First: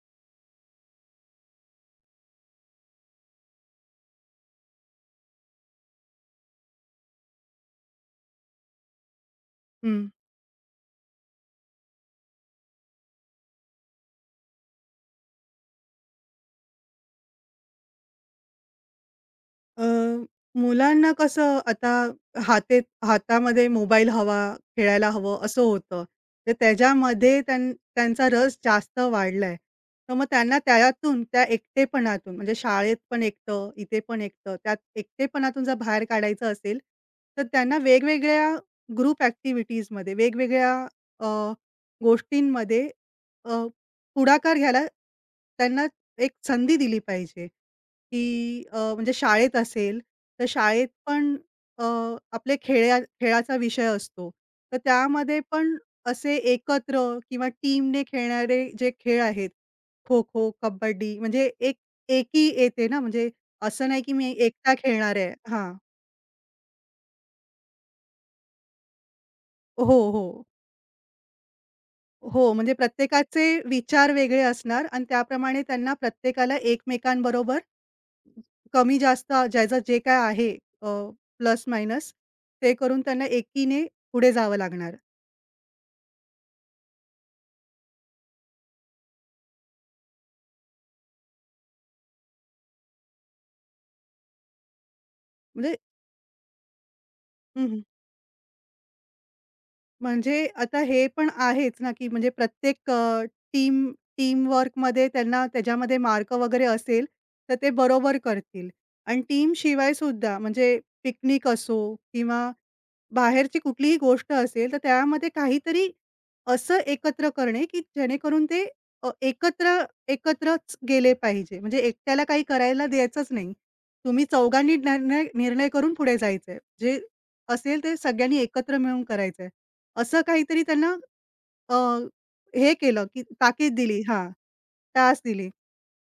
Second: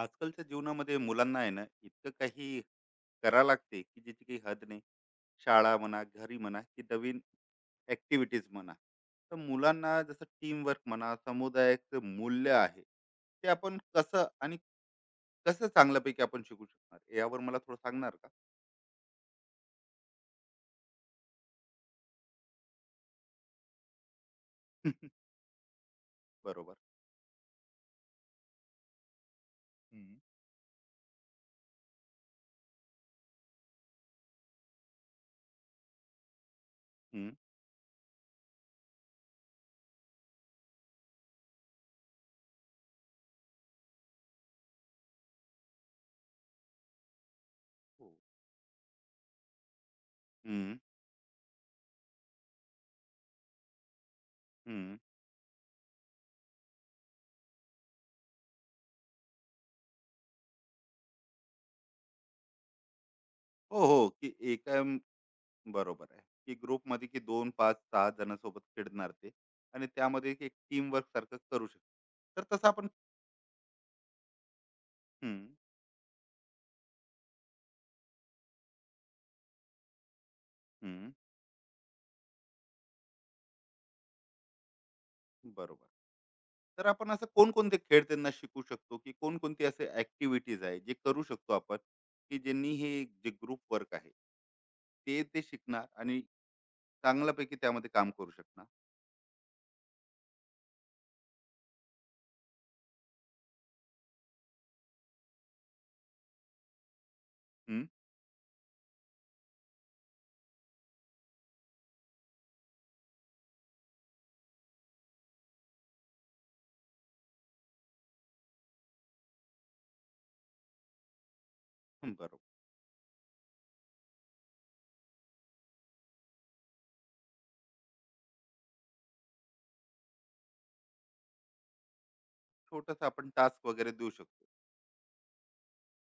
आजकालच्या जीवनामध्ये मुलांना आहे ना, इतकं काही करा लागते की ज्याची काही हद नाही. शाळा म्हणा, घरी म्हणा, की नवीन ऍक्टिव्हिटीज म्हणा, तर मुलांना हं. जसं टीमवर्क म्हणा, समुदायाचं मूल्य आहे ते आपण कसं आणि कसं चांगल्यापैकी आपण शिकू शकणार, यावर मला थोडं सांगणार का? अ, मुलांना कसं आता हाते हातामध्ये मोबाईल हवा, खेळायला हवं असं होतं. तर बरोबर. त्याच्यामध्ये त्यांचा रस जास्त वाढलाय. तर हम्म. मग त्यांना त्यातून, त्या एकटेपणातून म्हणजे शाळेत पण एकटं, इथे पण एकटं, त्यात एकटेपणातून जर बाहेर काढायचं असेल, हम्म, तर त्यांना वेगवेगळ्या ग्रुप ॲक्टिव्हिटीजमध्ये, वेगवेगळ्या अ, गोष्टींमध्ये अ, पुढाकार घ्यायला त्यांना एक संधी दिली पाहिजे. हो. की म्हणजे शाळेत असेल, तर हम्म, शाळेत पण अ, आपले खेळाचा विषय असतो. तर हम्म. त्यामध्ये पण असे एकत्र किंवा टीमने खेळणारे जे खेळ आहेत, खो-खो, कबड्डी म्हणजे एक एकी येते ना, म्हणजे हो असं नाही हो, की मी की एकटा एका खेळणार आहे. हां. बरोबर आहे, की ग्रुपमध्ये की दोन पाच सहा जणांसोबत खेळणार ते, आणि हो, त्यामध्ये हो. एक टीम वर्क सारखं करू शकतो, हो, तर तसं म्हणजे आपण. प्रत्येकाचे विचार वेगळे असणार आणि हम्म, त्याप्रमाणे त्यांना प्रत्येकाला एकमेकांबरोबर कमी जास्त ज्याचं जे काय आहे हम्म, प्लस मायनस ते करून त्यांना एकीने पुढे जावं लागणार. बरोबर. तर आपण असं कोणकोणते खेळ त्यांना शिकू शकतो, की कोणकोणते असे ऍक्टिव्हिटीज आहे जे करू शकतो आपण, की ज्यांनी हे जे ग्रुप वर्क आहे ते ते म्हणजे शिकणार आणि चांगल्यापैकी हं, हं. त्यामध्ये काम करू शकणार. म्हणजे आता हे पण आहेच ना, की म्हणजे प्रत्येक टीम टीमवर्कमध्ये त्यांना त्याच्यामध्ये मार्क वगैरे असेल, तर ते हम्म, बरोबर करतील आणि टीमशिवाय सुद्धा म्हणजे पिकनिक असो किंवा बाहेरची कुठलीही गोष्ट असेल, तर त्यामध्ये काहीतरी असं एकत्र करणे, की जेणेकरून ते अ, एकत्र एकत्रच गेले पाहिजे. म्हणजे हम्म, एकट्याला बरोबर. काही करायला द्यायचंच नाही. तुम्ही चौघांनी निर्णय निर्णय करून पुढे जायचंय. जे असेल ते सगळ्यांनी एकत्र मिळून करायचंय. असं काहीतरी त्यांना अ, हे छोटस केलं, की आपण टास्क ताकीद वगैरे दिली देऊ हां, शकतो. तास दिले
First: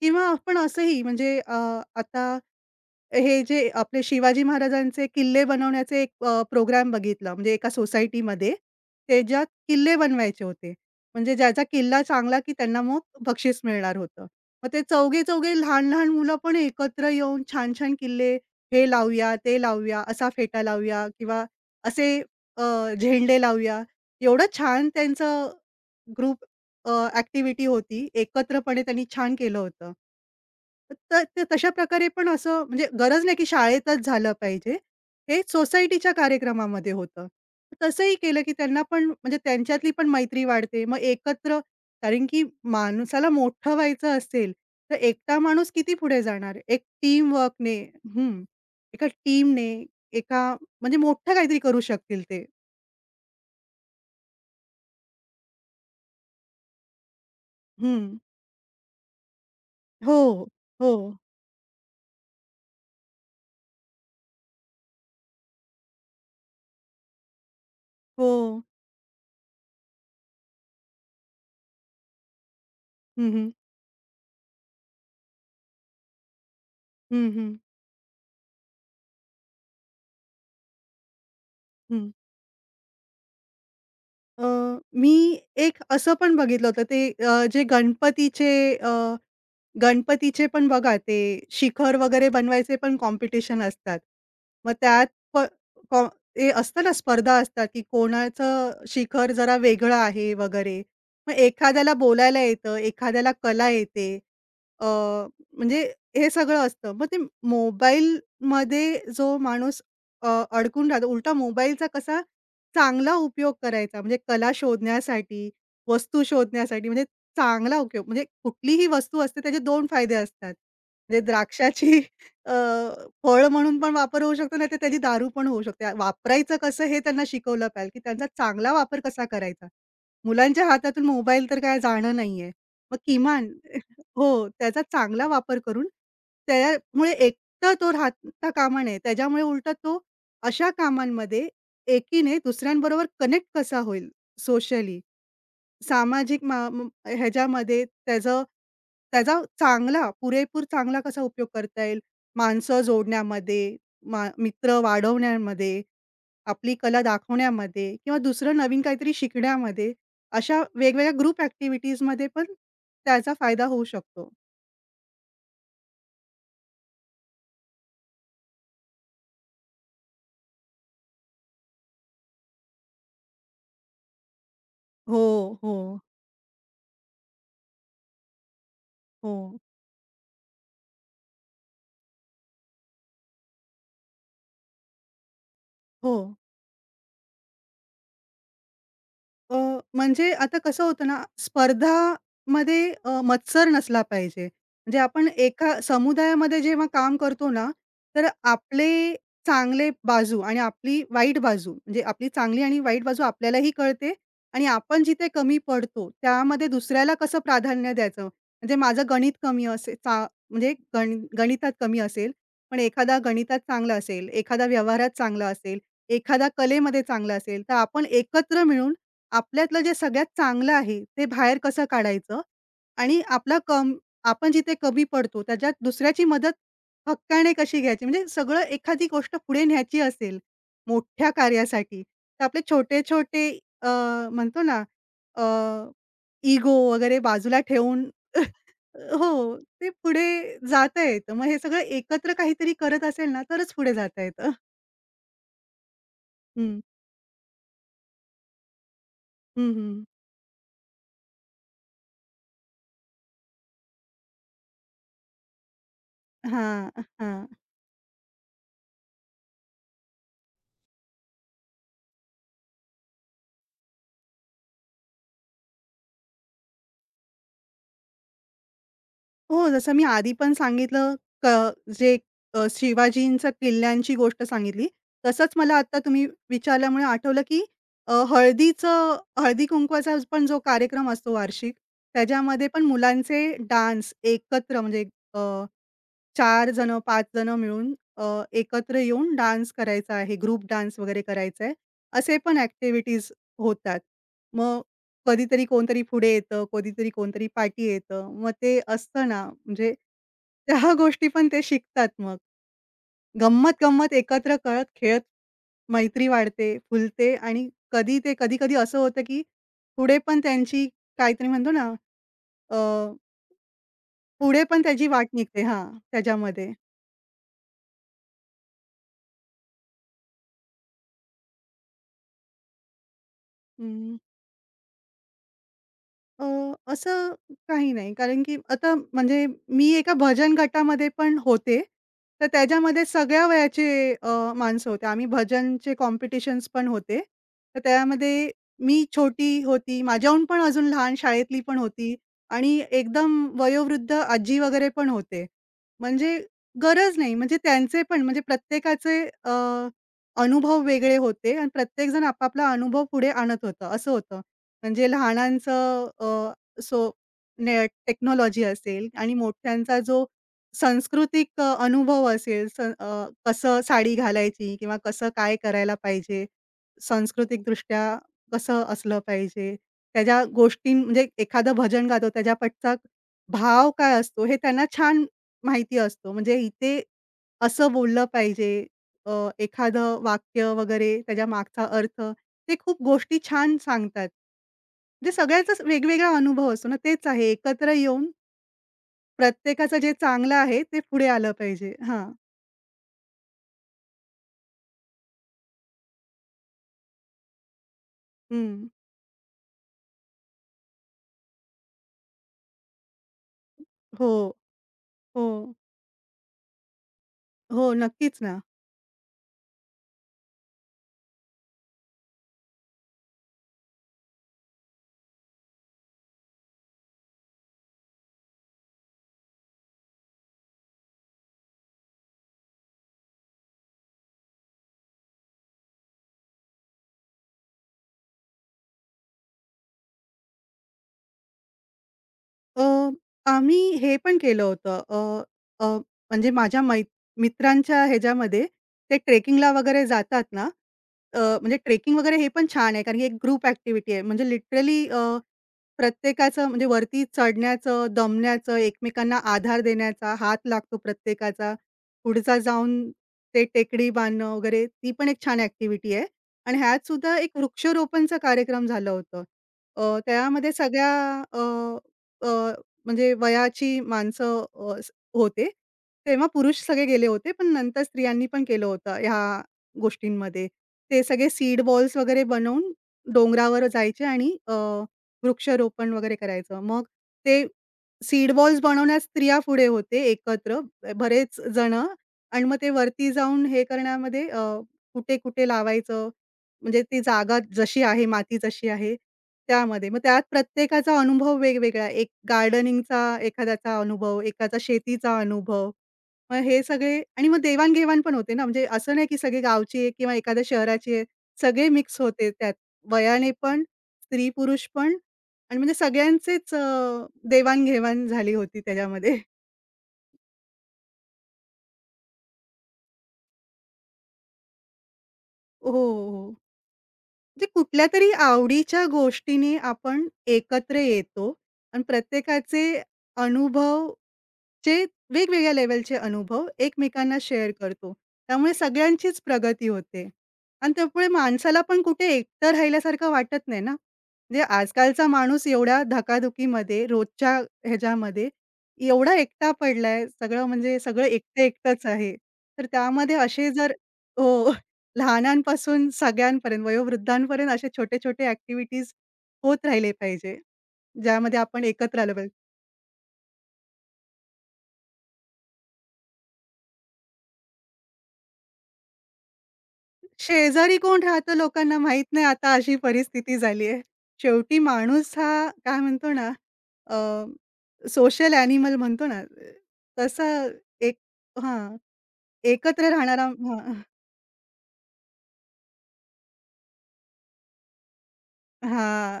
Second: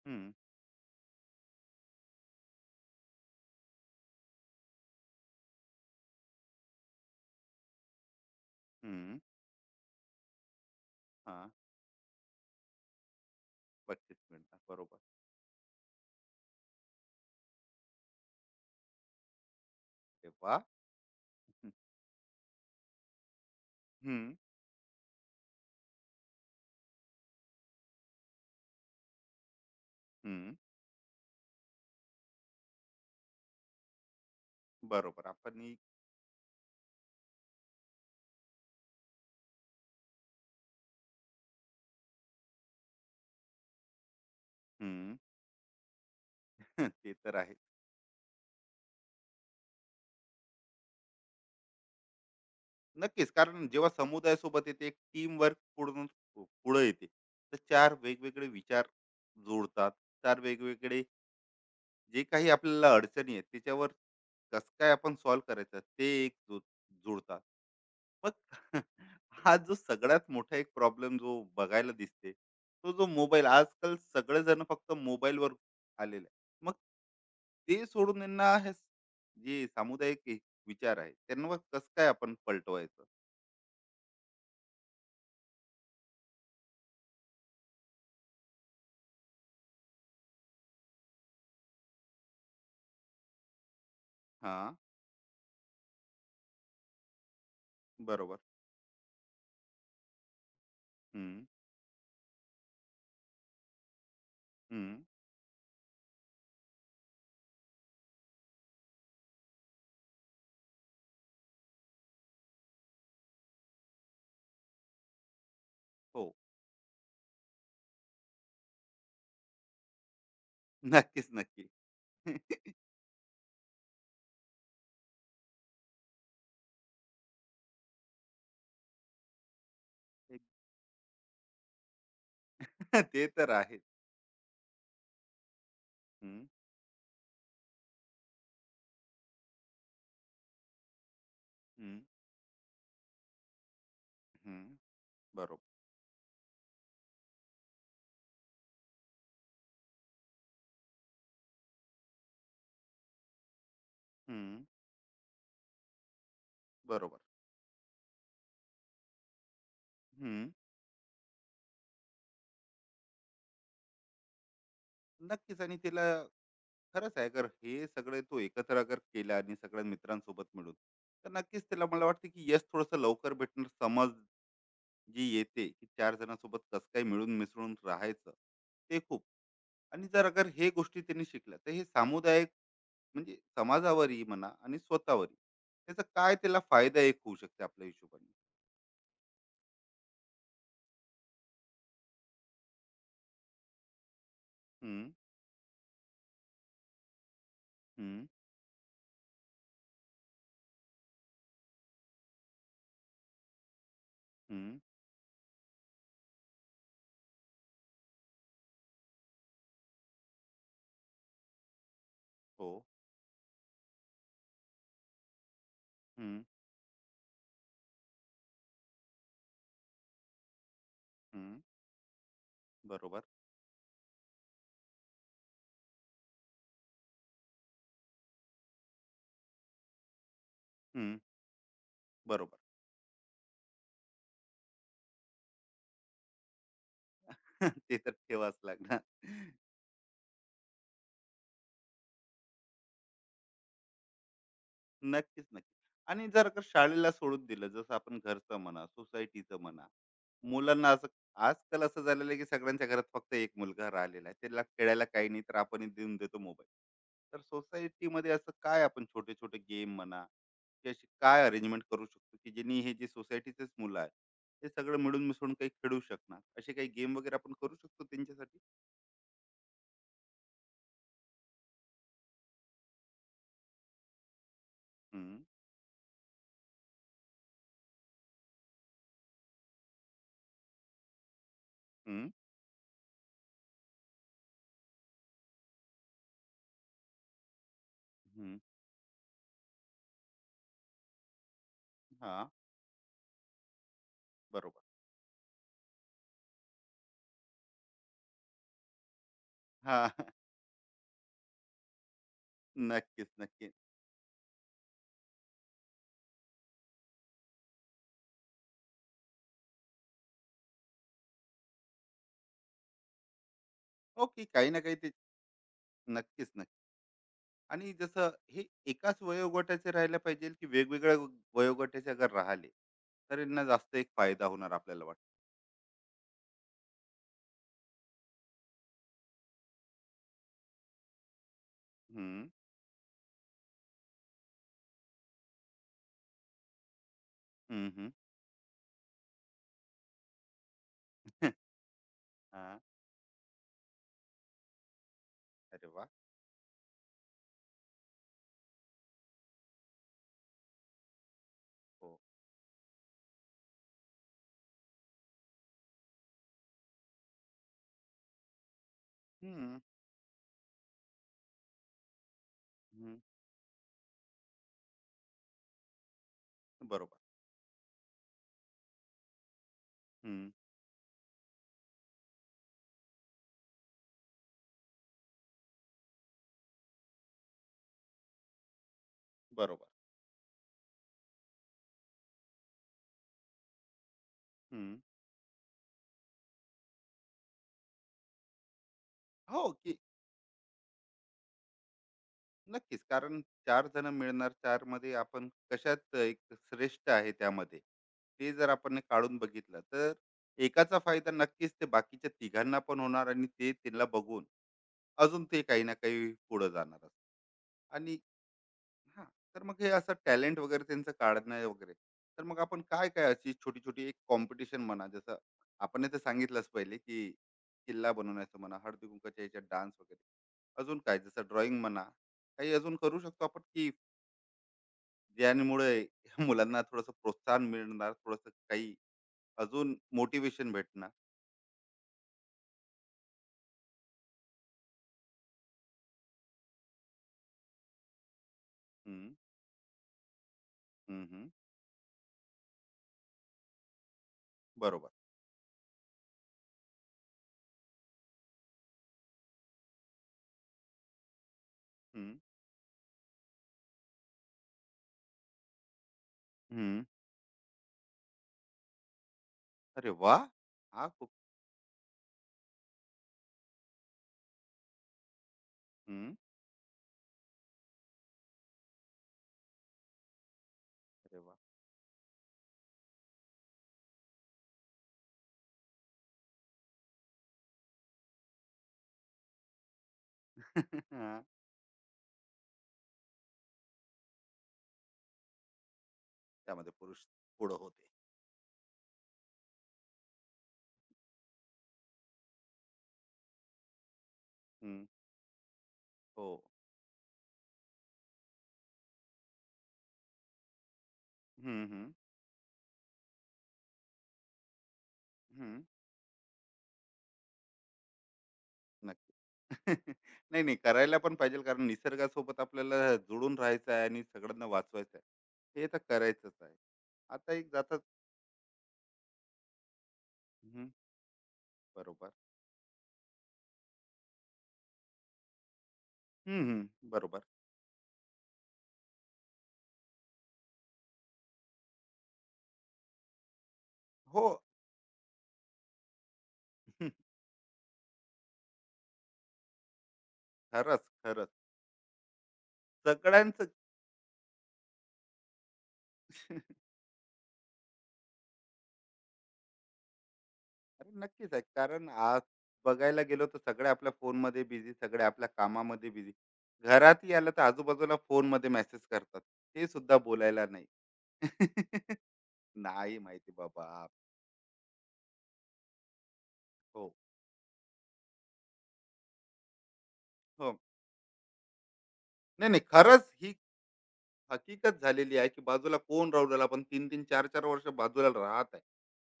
किंवा हम्म, आपण असंही म्हणजे आता हे जे आपले शिवाजी महाराजांचे किल्ले बनवण्याचे एक प्रोग्राम बघितला. म्हणजे एका सोसायटीमध्ये हम्म, त्याच्यात किल्ले बनवायचे होते. म्हणजे हा. ज्याचा किल्ला चांगला की त्यांना मग बक्षीस मिळणार पच्चीस होतं. मिनिट मग ते बरोबर. चौघे-चौघे लहान-लहान मुलं पण एकत्र येऊन छान-छान किल्ले हे लावूया, ते लावूया, असा तेव्हा. फेटा लावूया किंवा असे झेंडे लावूया. हम्म. एवढं छान त्यांचं ग्रुप अ, होती. एकत्रपणे त्यांनी छान केलं होतं. हम्म, तर तशा प्रकारे पण असं म्हणजे गरज नाही की शाळेतच झालं पाहिजे. बरोबर हे आपण. सोसायटीच्या कार्यक्रमामध्ये होतं. तसंही केलं की त्यांना पण म्हणजे त्यांच्यातली पण मैत्री वाढते. मग एकत्र कारण की माणसाला मोठं व्हायचं असेल, तर हं. एकटा माणूस किती पुढे जाणार? एक ते तर आहे. टीमवर्कने हं. एका टीमने एका म्हणजे मोठं काहीतरी करू शकतील ते. नक्कीच. कारण जेव्हा समुदायासोबत येते एक टीमवर्क, पुढून पुढं येते, तर 4 हं. वेगवेगळे विचार जुळतात. 4 हो. हो. वेगवेगळे, जे काही आपल्याला अडचणी आहेत त्याच्यावर कसं काय आपण सॉल्व्ह करायचं, ते एक जुळतात. हो. मग हा जो सगळ्यात मोठा एक प्रॉब्लेम जो बघायला दिसते, तो जो मोबाईल हं, आजकाल, सगळेजण फक्त मोबाईलवर आलेले आहे, मग हं, हं, ते सोडून यांना जे सामुदायिक एक विचार आहे, त्यांना कसं काय हं. आपण पलटवायचं? अ, मी एक असं पण बघितलं होतं ते जे अ गणपतीचे पण बघा ते शिखर वगैरे बनवायचे पण कॉम्पिटिशन असतात. हा. मग त्यात प कॉ ते असतं ना स्पर्धा असतात, की बरोबर. कोणाचं शिखर जरा वेगळं आहे वगैरे. मग हम्म. एखाद्याला बोलायला येतं, एखाद्याला कला येते. अ, हम्म. म्हणजे हे सगळं असतं. मग ते मोबाईलमध्ये जो माणूस अ, अडकून राहतो, उलटा मोबाईलचा कसा चांगला उपयोग करायचा म्हणजे कला शोधण्यासाठी, वस्तू हो. शोधण्यासाठी म्हणजे चांगला उपयोग म्हणजे कुठलीही वस्तू असते त्याचे 2 फायदे असतात. म्हणजे नक्कीच, नक्की. द्राक्षाची अ, फळं म्हणून पण वापर होऊ शकतो, नाहीतर त्याची दारू पण होऊ शकते. वापरायचं कसं हे त्यांना शिकवलं पाहिजे, की त्यांचा चांगला वापर कसा करायचा. मुलांच्या हातातून मोबाईल तर काय जाणं नाहीये. मग ते किमान तर आहेच. हो, त्याचा चांगला वापर करून हम्म. त्यामुळे एकटा तो राहता कामा नये. त्याच्यामुळे उलटा तो अशा कामांमध्ये हम्म. एकीने दुसऱ्यांबरोबर कनेक्ट कसा होईल हम्म, सोशली बरोबर. सामाजिक मा म ह्याच्यामध्ये त्याचा चांगला, पुरेपूर चांगला कसा उपयोग करता येईल? माणसं जोडण्यामध्ये, हम्म, मित्र वाढवण्यामध्ये, आपली कला बरोबर. दाखवण्यामध्ये किंवा दुसरं नवीन काहीतरी शिकण्यामध्ये, हं. अशा वेगवेगळ्या ग्रुप ॲक्टिव्हिटीजमध्ये पण त्याचा फायदा होऊ शकतो. नक्कीच. आणि तिला, खरंच आहे, अगर हे सगळे तो एकत्र अगर केलं आणि सगळ्या मित्रांसोबत मिळून, तर नक्कीच तिला मला वाटतं की यश थोडंसं लवकर भेटणार. समज हो, जी येते, हो, की 4 जणांसोबत कसं काय मिळून मिसळून राहायचं, ते खूप. हो, आणि जर अगर हे गोष्टी त्यांनी शिकल्या, तर हे सामुदायिक, म्हणजे समाजावरही म्हणा आणि स्वतःवरही, त्याचा हो. काय त्याला फायदा एक होऊ शकते आपल्या हिशोबाने. अ, म्हणजे आता कसं होतं ना, स्पर्धामध्ये मत्सर नसला पाहिजे. हं, म्हणजे आपण एका समुदायामध्ये जेव्हा काम करतो ना, हं, तर आपले चांगले बाजू आणि आपली वाईट बाजू, म्हणजे आपली चांगली आणि वाईट बाजू आपल्यालाही कळते आणि हं. आपण जिथे कमी पडतो, त्यामध्ये दुसऱ्याला कसं प्राधान्य द्यायचं. म्हणजे माझं गणित कमी असेल चा म्हणजे गण गणितात कमी असेल, हो. पण एखादा गणितात चांगला असेल, एखादा व्यवहारात चांगला असेल, हं, एखादा कलेमध्ये चांगला असेल, तर आपण एकत्र मिळून आपल्यातलं जे सगळ्यात चांगलं आहे, ते बाहेर हं. कसं काढायचं आणि बरोबर. आपला कम आपण जिथे कमी पडतो, त्याच्यात दुसऱ्याची मदत हक्काने कशी घ्यायची. म्हणजे सगळं एखादी गोष्ट पुढे न्यायची असेल, हं, मोठ्या कार्यासाठी, तर बरोबर. आपले छोटे-छोटे अ, म्हणतो ना, इगो वगैरे बाजूला ते ठेवून तर ठेवाच लागणार. हो, ते पुढे जाता येतं. मग हे सगळं एकत्र काहीतरी करत असेल ना, तरच पुढे जाता येतं. नक्कीच, नक्की. आणि जर का हं. शाळेला सोडून दिलं, जसं आपण घरचं म्हणा, सोसायटीचं हं, म्हणा, हं. मुलांना असं आजकाल असं झालेलं आहे, की सगळ्यांच्या घरात फक्त एक मुलगा राहिलेला आहे. त्याला खेळायला काही नाही, तर आपण देऊन देतो मोबाईल. हां, तर हां. सोसायटीमध्ये असं काय आपण छोटे-छोटे गेम म्हणा, की अशी काय अरेंजमेंट करू शकतो, की ज्यांनी हे जे सोसायटीचेच मुलं आहेत, ते सगळं मिळून मिसळून काही खेळू शकणार. असे काही गेम वगैरे आपण करू शकतो त्यांच्यासाठी? हो, जसं मी आधी पण सांगितलं क जे शिवाजींच्या किल्ल्यांची गोष्ट सांगितली. हं, तसंच मला आता तुम्ही विचारल्यामुळे आठवलं, की अ, हळदीचं हळदी-कुंकवाचा पण जो कार्यक्रम असतो वार्षिक, हं, त्याच्यामध्ये पण मुलांचे डान्स एकत्र म्हणजे चार जण, 5 जण मिळून हं. एकत्र येऊन डान्स करायचा आहे, ग्रुप डान्स वगैरे करायचा आहे, असे हां, पण ॲक्टिव्हिटीज होतात. मग बरोबर. कधीतरी कोणतरी पुढे येतं, कधीतरी कोणतरी पाठी येतं. मग ते असतं ना, म्हणजे हां. त्या गोष्टी पण ते शिकतात मग. नक्कीच, नक्की. गंमत-गंमत एकत्र करत खेळत मैत्री वाढते, फुलते आणि कधी ते कधी-कधी असं होतं, की पुढे पण त्यांची काहीतरी म्हणतो ना, अ, ओके, पुढे काही ना पण काही त्याची ते. वाट निघते हां, नक्कीच, त्याच्यामध्ये. नक्की. आणि जसं हे एकाच वयोगटाचे राहायला पाहिजे, की वेगवेगळ्या वयोगटाचे अगर राहिले, तर यांना जास्त एक हं. फायदा होणार आपल्याला वाटतं. अ, असं काही नाही. कारण की आता म्हणजे मी एका भजन गटामध्ये पण होते. हं, तर त्याच्यामध्ये सगळ्या वयाचे अ, माणसं होते. आम्ही भजनचे कॉम्पिटिशन्स पण होते. तर हं, हं. त्यामध्ये मी छोटी होती, माझ्याहून पण अजून लहान शाळेतली पण होती हां, आणि एकदम वयोवृद्ध आजी वगैरे पण होते. अरे वाह! म्हणजे गरज नाही. म्हणजे त्यांचे पण म्हणजे प्रत्येकाचे अनुभव वेगळे होते आणि हो. प्रत्येकजण आपापला अनुभव पुढे आणत होता, असं होतं. म्हणजे लहानांचं अ, सो ने टेक्नॉलॉजी असेल आणि हं, मोठ्यांचा जो सांस्कृतिक अनुभव असेल, हं. कसं साडी घालायची किंवा कसं काय करायला पाहिजे, बरोबर. सांस्कृतिकदृष्ट्या कसं असलं पाहिजे. हं, त्याच्या गोष्टी म्हणजे एखादं भजन गातो त्याच्या पाठचा भाव काय असतो हे त्यांना छान माहिती असतो. म्हणजे इथे असं बोललं पाहिजे. बरोबर. एखादं वाक्य वगैरे त्याच्या मागचा अर्थ ते खूप गोष्टी छान सांगतात. हं. म्हणजे सगळ्याचाच वेगवेगळा अनुभव असतो ना, तेच आहे एकत्र येऊन हो, की प्रत्येकाचं जे चांगलं आहे ते पुढे आलं पाहिजे. हां. नक्कीच, कारण चार जण मिळणार, चार मध्ये आपण कशात एक श्रेष्ठ आहे त्यामध्ये, ते जर हं. आपण काढून बघितलं, तर एकाचा फायदा नक्कीच ते बाकीच्या तिघांना पण होणार आणि ते त्यांना बघून हो, अजून हो. ते काही ना काही पुढे जाणार. हो, आणि नक्कीच ना. हा, तर मग हे असं टॅलेंट वगैरे त्यांचं काढणं वगैरे, तर मग आपण काय काय अशी छोटी छोटी एक कॉम्पिटिशन म्हणा, जसं आपण तर सांगितलंच पहिले की किल्ला बनवण्याचं म्हणा, हळदी कुंकाच्या याच्यात डान्स वगैरे, अजून काय जसं ड्रॉइंग म्हणा, काही अजून करू शकतो आपण, की ज्यामुळे मुलांना थोडंसं प्रोत्साहन मिळणार, थोडंसं काही अजून मोटिवेशन भेटणार. अ, आम्ही हे पण केलं होतं. अ, अ, म्हणजे माझ्या मित्रांच्या ह्याच्यामध्ये ते हम्म, ट्रेकिंगला वगैरे जातात ना, हम्म, हम्म, म्हणजे ट्रेकिंग वगैरे हे पण छान आहे, कारण की एक ग्रुप ॲक्टिव्हिटी आहे. म्हणजे लिटरली बरोबर. प्रत्येकाचं म्हणजे वरती चढण्याचं, दमण्याचं, एकमेकांना आधार देण्याचा, हात लागतो प्रत्येकाचा. हम्म, पुढचा जाऊन ते टेकडी बांधणं वगैरे ती पण एक छान ॲक्टिव्हिटी आहे. आणि हम्म. ह्यात सुद्धा एक वृक्षारोपणचा कार्यक्रम झालं होतं. अरे वा! त्यामध्ये हा, सगळ्या खूप. अ, म्हणजे वयाची माणसं अ, स होते. हम्म. तेव्हा पुरुष सगळे गेले होते, पण नंतर स्त्रियांनी पण केलं होतं ह्या गोष्टींमध्ये. ते अरे सगळे वा. सीड बॉल्स वगैरे बनवून डोंगरावर जायचे आणि वृक्षारोपण वगैरे करायचं. मग ते सीड बॉल्स बनवण्यात स्त्रिया पुढे होते एकत्र हा. बरेच जणं आणि मग ते वरती जाऊन हे करण्यामध्ये कुठे-कुठे लावायचं त्यामध्ये म्हणजे ती पुरुष जागा पुढं जशी होते. आहे, माती जशी आहे त्यामध्ये. मग त्यात प्रत्येकाचा अनुभव वेगवेगळा. एक गार्डनिंगचा एखाद्याचा अनुभव, एकाचा हम्म, शेतीचा अनुभव. हो. मग हे सगळे आणि मग देवाण-घेवाण पण होते ना, म्हणजे असं नाही की सगळे गावची आहे किंवा एखाद्या शहराची आहे. हम्म, सगळे हम्म, मिक्स होते त्यात. वयाने पण, स्त्री-पुरुष पण आणि हम्म, म्हणजे सगळ्यांचेच देवाण झाली होती नक्की. त्याच्यामध्ये. नाही, नाही, करायला पण पाहिजे, कारण निसर्गासोबत आपल्याला जुळून राहायचं आहे आणि सगळ्यांना वाचवायचं आहे, हे हो, तर हो. करायचंच आहे. आता म्हणजे एक जातात. कुठल्यातरी आवडीच्या गोष्टीने आपण हम्म, एकत्र येतो आणि बरोबर. प्रत्येकाचे अनुभव जे वेगवेगळ्या लेव्हलचे हम्म, अनुभव हम्म, एकमेकांना बरोबर. शेअर करतो. त्यामुळे सगळ्यांचीच प्रगती होते आणि त्यामुळे माणसाला पण कुठे एकटं राहिल्यासारखं वाटत नाही ना. हो. म्हणजे आजकालचा माणूस एवढ्या धकाधुकीमध्ये, रोजच्या ह्याच्यामध्ये एवढा एकटा पडलाय. सगळं म्हणजे खरंच, सगळं खरंच. एकटं-एकटंच आहे. तर त्यामध्ये सगळ्यांचं. असे जर हो, लहानांपासून सगळ्यांपर्यंत, वयोवृद्धांपर्यंत असे छोटे-छोटे ॲक्टिव्हिटीज होत राहिले पाहिजे. अरे नक्कीच ज्यामध्ये आहे. आपण कारण एकत्र आलो आज पाहिजे. बघायला गेलो, तर सगळे आपल्या फोनमध्ये बिझी, सगळे आपल्या कामामध्ये बिझी. घरातही आलं, तर आजूबाजूला फोनमध्ये मेसेज करतात. ते सुद्धा बोलायला नाही. शेजारी कोण राहतं लोकांना माहीत नाही, आता अशी नाही माहिती परिस्थिती झाली आहे. बाबा. शेवटी माणूस हा काय म्हणतो ना, हो, सोशल ॲनिमल म्हणतो ना, तसा हो. एक हां, नाही, नाही. एकत्र खरंच राहणारा ही हां, हां. हकीकत झालेली आहे, की बाजूला कोण राहू राहिला. आपण 3-3, 4-4 वर्ष बाजूला राहत आहे.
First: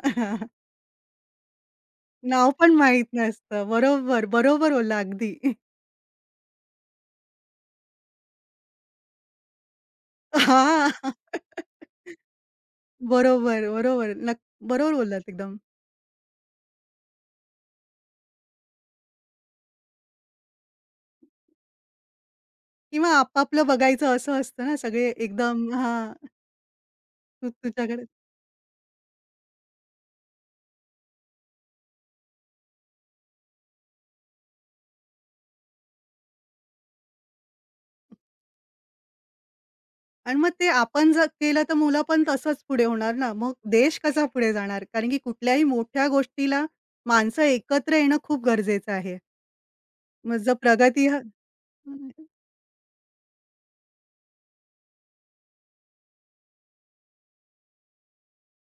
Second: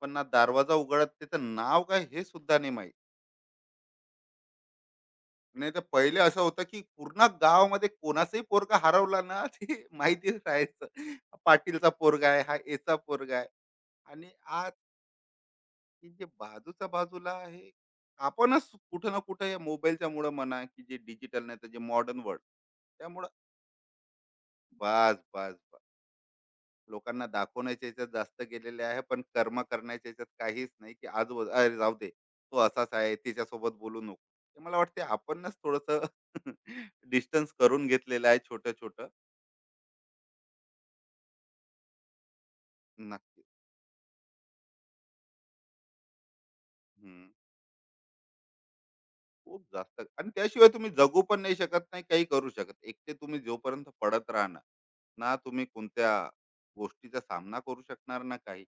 पण ना दरवाजा उघडत, त्याचं नाव काय, हे नाव सुद्धा नाही. पण माहीत नसतं. बरोबर, बरोबर बोलला अगदी. नाही तर पहिले असं होतं की पूर्ण गावामध्ये कोणाचाही पोरगा हरवला ना, ते माहिती राहायचं, हां. हा पाटीलचा पोरगा आहे, हा याचा पोरगा आहे. बरोबर, बरोबर. आणि नक्क आज बरोबर बोललात एकदम ही जे बाजूच्या बाजूला आहे, आपणच कुठं ना कुठं या मोबाईलच्या मुळे म्हणा, की जे डिजिटल, नाही तर जे मॉडर्न वर्ल्ड, किंवा त्यामुळं, आपापलं बघायचं असं असतं ना, सगळे बस बस, एकदम हां, लोकांना तू दाखवण्याच्या तुझ्याकडे याच्यात जास्त गेलेले आहे, पण कर्म करण्याच्या याच्यात काहीच नाही. की आज अरे जाऊ दे, तो असाच आहे, तिच्यासोबत बोलू नको. हे मला वाटते आपणच थोडस डिस्टन्स करून घेतलेलं आहे, छोटं छोटं. आणि मग ते आपण जर केलं तर मुलं पण तसंच पुढे होणार ना. नक्की. मग देश कसा पुढे जाणार? कारण की कुठल्याही मोठ्या गोष्टीला हम्म. माणसं एकत्र येणं खूप गरजेचं आहे. खूप जास्त, आणि मग जर त्याशिवाय तुम्ही प्रगती ह जगू पण नाही शकत, नाही काही करू शकत एकटे. तुम्ही जोपर्यंत पडत राहणार, ना तुम्ही कोणत्या गोष्टीचा सामना करू शकणार, ना काही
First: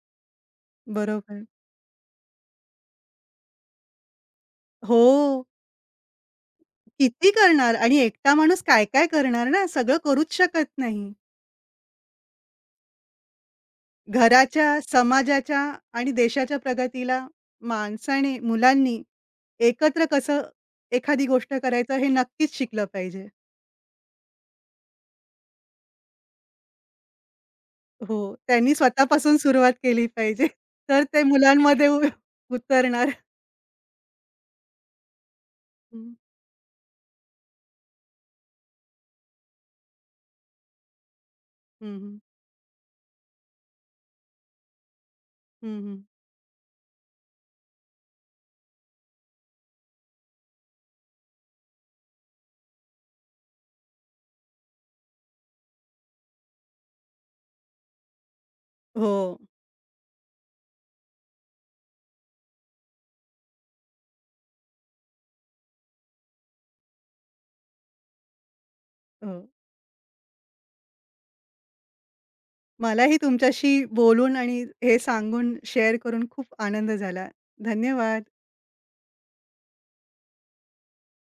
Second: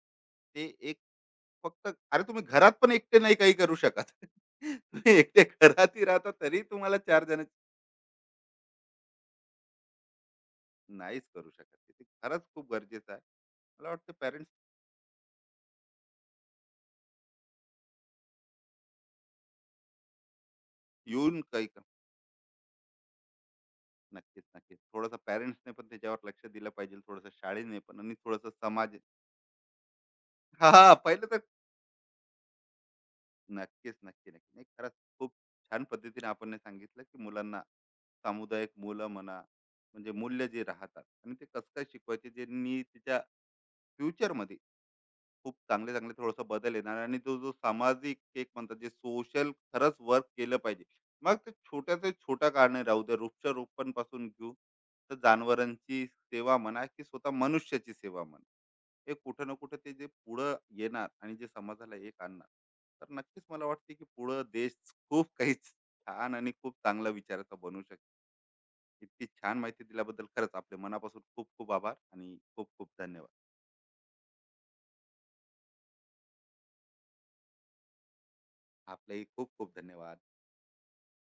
ते. बरोबर. फक्त, अरे तुम्ही घरात पण एकटे नाही काही करू शकत. तुम्ही एकटे हो. घरातही राहता, तरी तुम्हाला चार किती जण. करणार आणि एकटा माणूस काय-काय करणार ना? सगळं करूच शकत नाही. नाहीच करू शकत, ते खरंच खूप गरजेचं आहे. मला वाटतं पॅरेंट्स घराच्या, समाजाच्या आणि देशाच्या प्रगतीला माणसाने, मुलांनी एकत्र कसं एखादी येऊन गोष्ट काही करायचं हे नक्कीच शिकलं पाहिजे. नक्कीच, नक्कीच थोडंसं पॅरेंट्सने पण त्याच्यावर लक्ष दिलं पाहिजे, थोडंसं शाळेने पण, आणि हो, थोडंसं त्यांनी समाज. स्वतःपासून सुरुवात केली पाहिजे. हा हा, तर ते पहिलं तर मुलांमध्ये उतरणार. नक्कीच, नक्की, नक्की. नाही, खरंच खूप छान हं, पद्धतीने आपण हे सांगितलं, की मुलांना सामुदायिक, मुलं म्हणा, म्हणजे मूल्य जे राहतात, आणि ते कसं काय हं, हं. शिकवायचे, जे नी फ्युचरमध्ये खूप हं, चांगले हं. चांगले थोडासा बदल येणार. आणि तो जो सामाजिक एक म्हणतात, जे सोशल, खरंच वर्क केलं पाहिजे. मग ते छोट्या ते छोट्या कारणे राहू दे, वृक्षारोपण पासून घेऊ, तर जनावरांची सेवा म्हणा, की स्वतः मनुष्याची सेवा म्हणा, हो, हे कुठं ना कुठं ते जे पुढं येणार आणि जे समाजाला एक आणणार, तर नक्कीच मला वाटते की पुढं देश खूप काही छान आणि खूप चांगला विचाराचा बनू शकतो. इतकी हो. छान माहिती दिल्याबद्दल खरंच आपले मनापासून खूप खूप आभार आणि खूप खूप मलाही धन्यवाद. तुमच्याशी बोलून आणि हे सांगून शेअर करून खूप आनंद झाला. धन्यवाद. आपलेही खूप खूप धन्यवाद.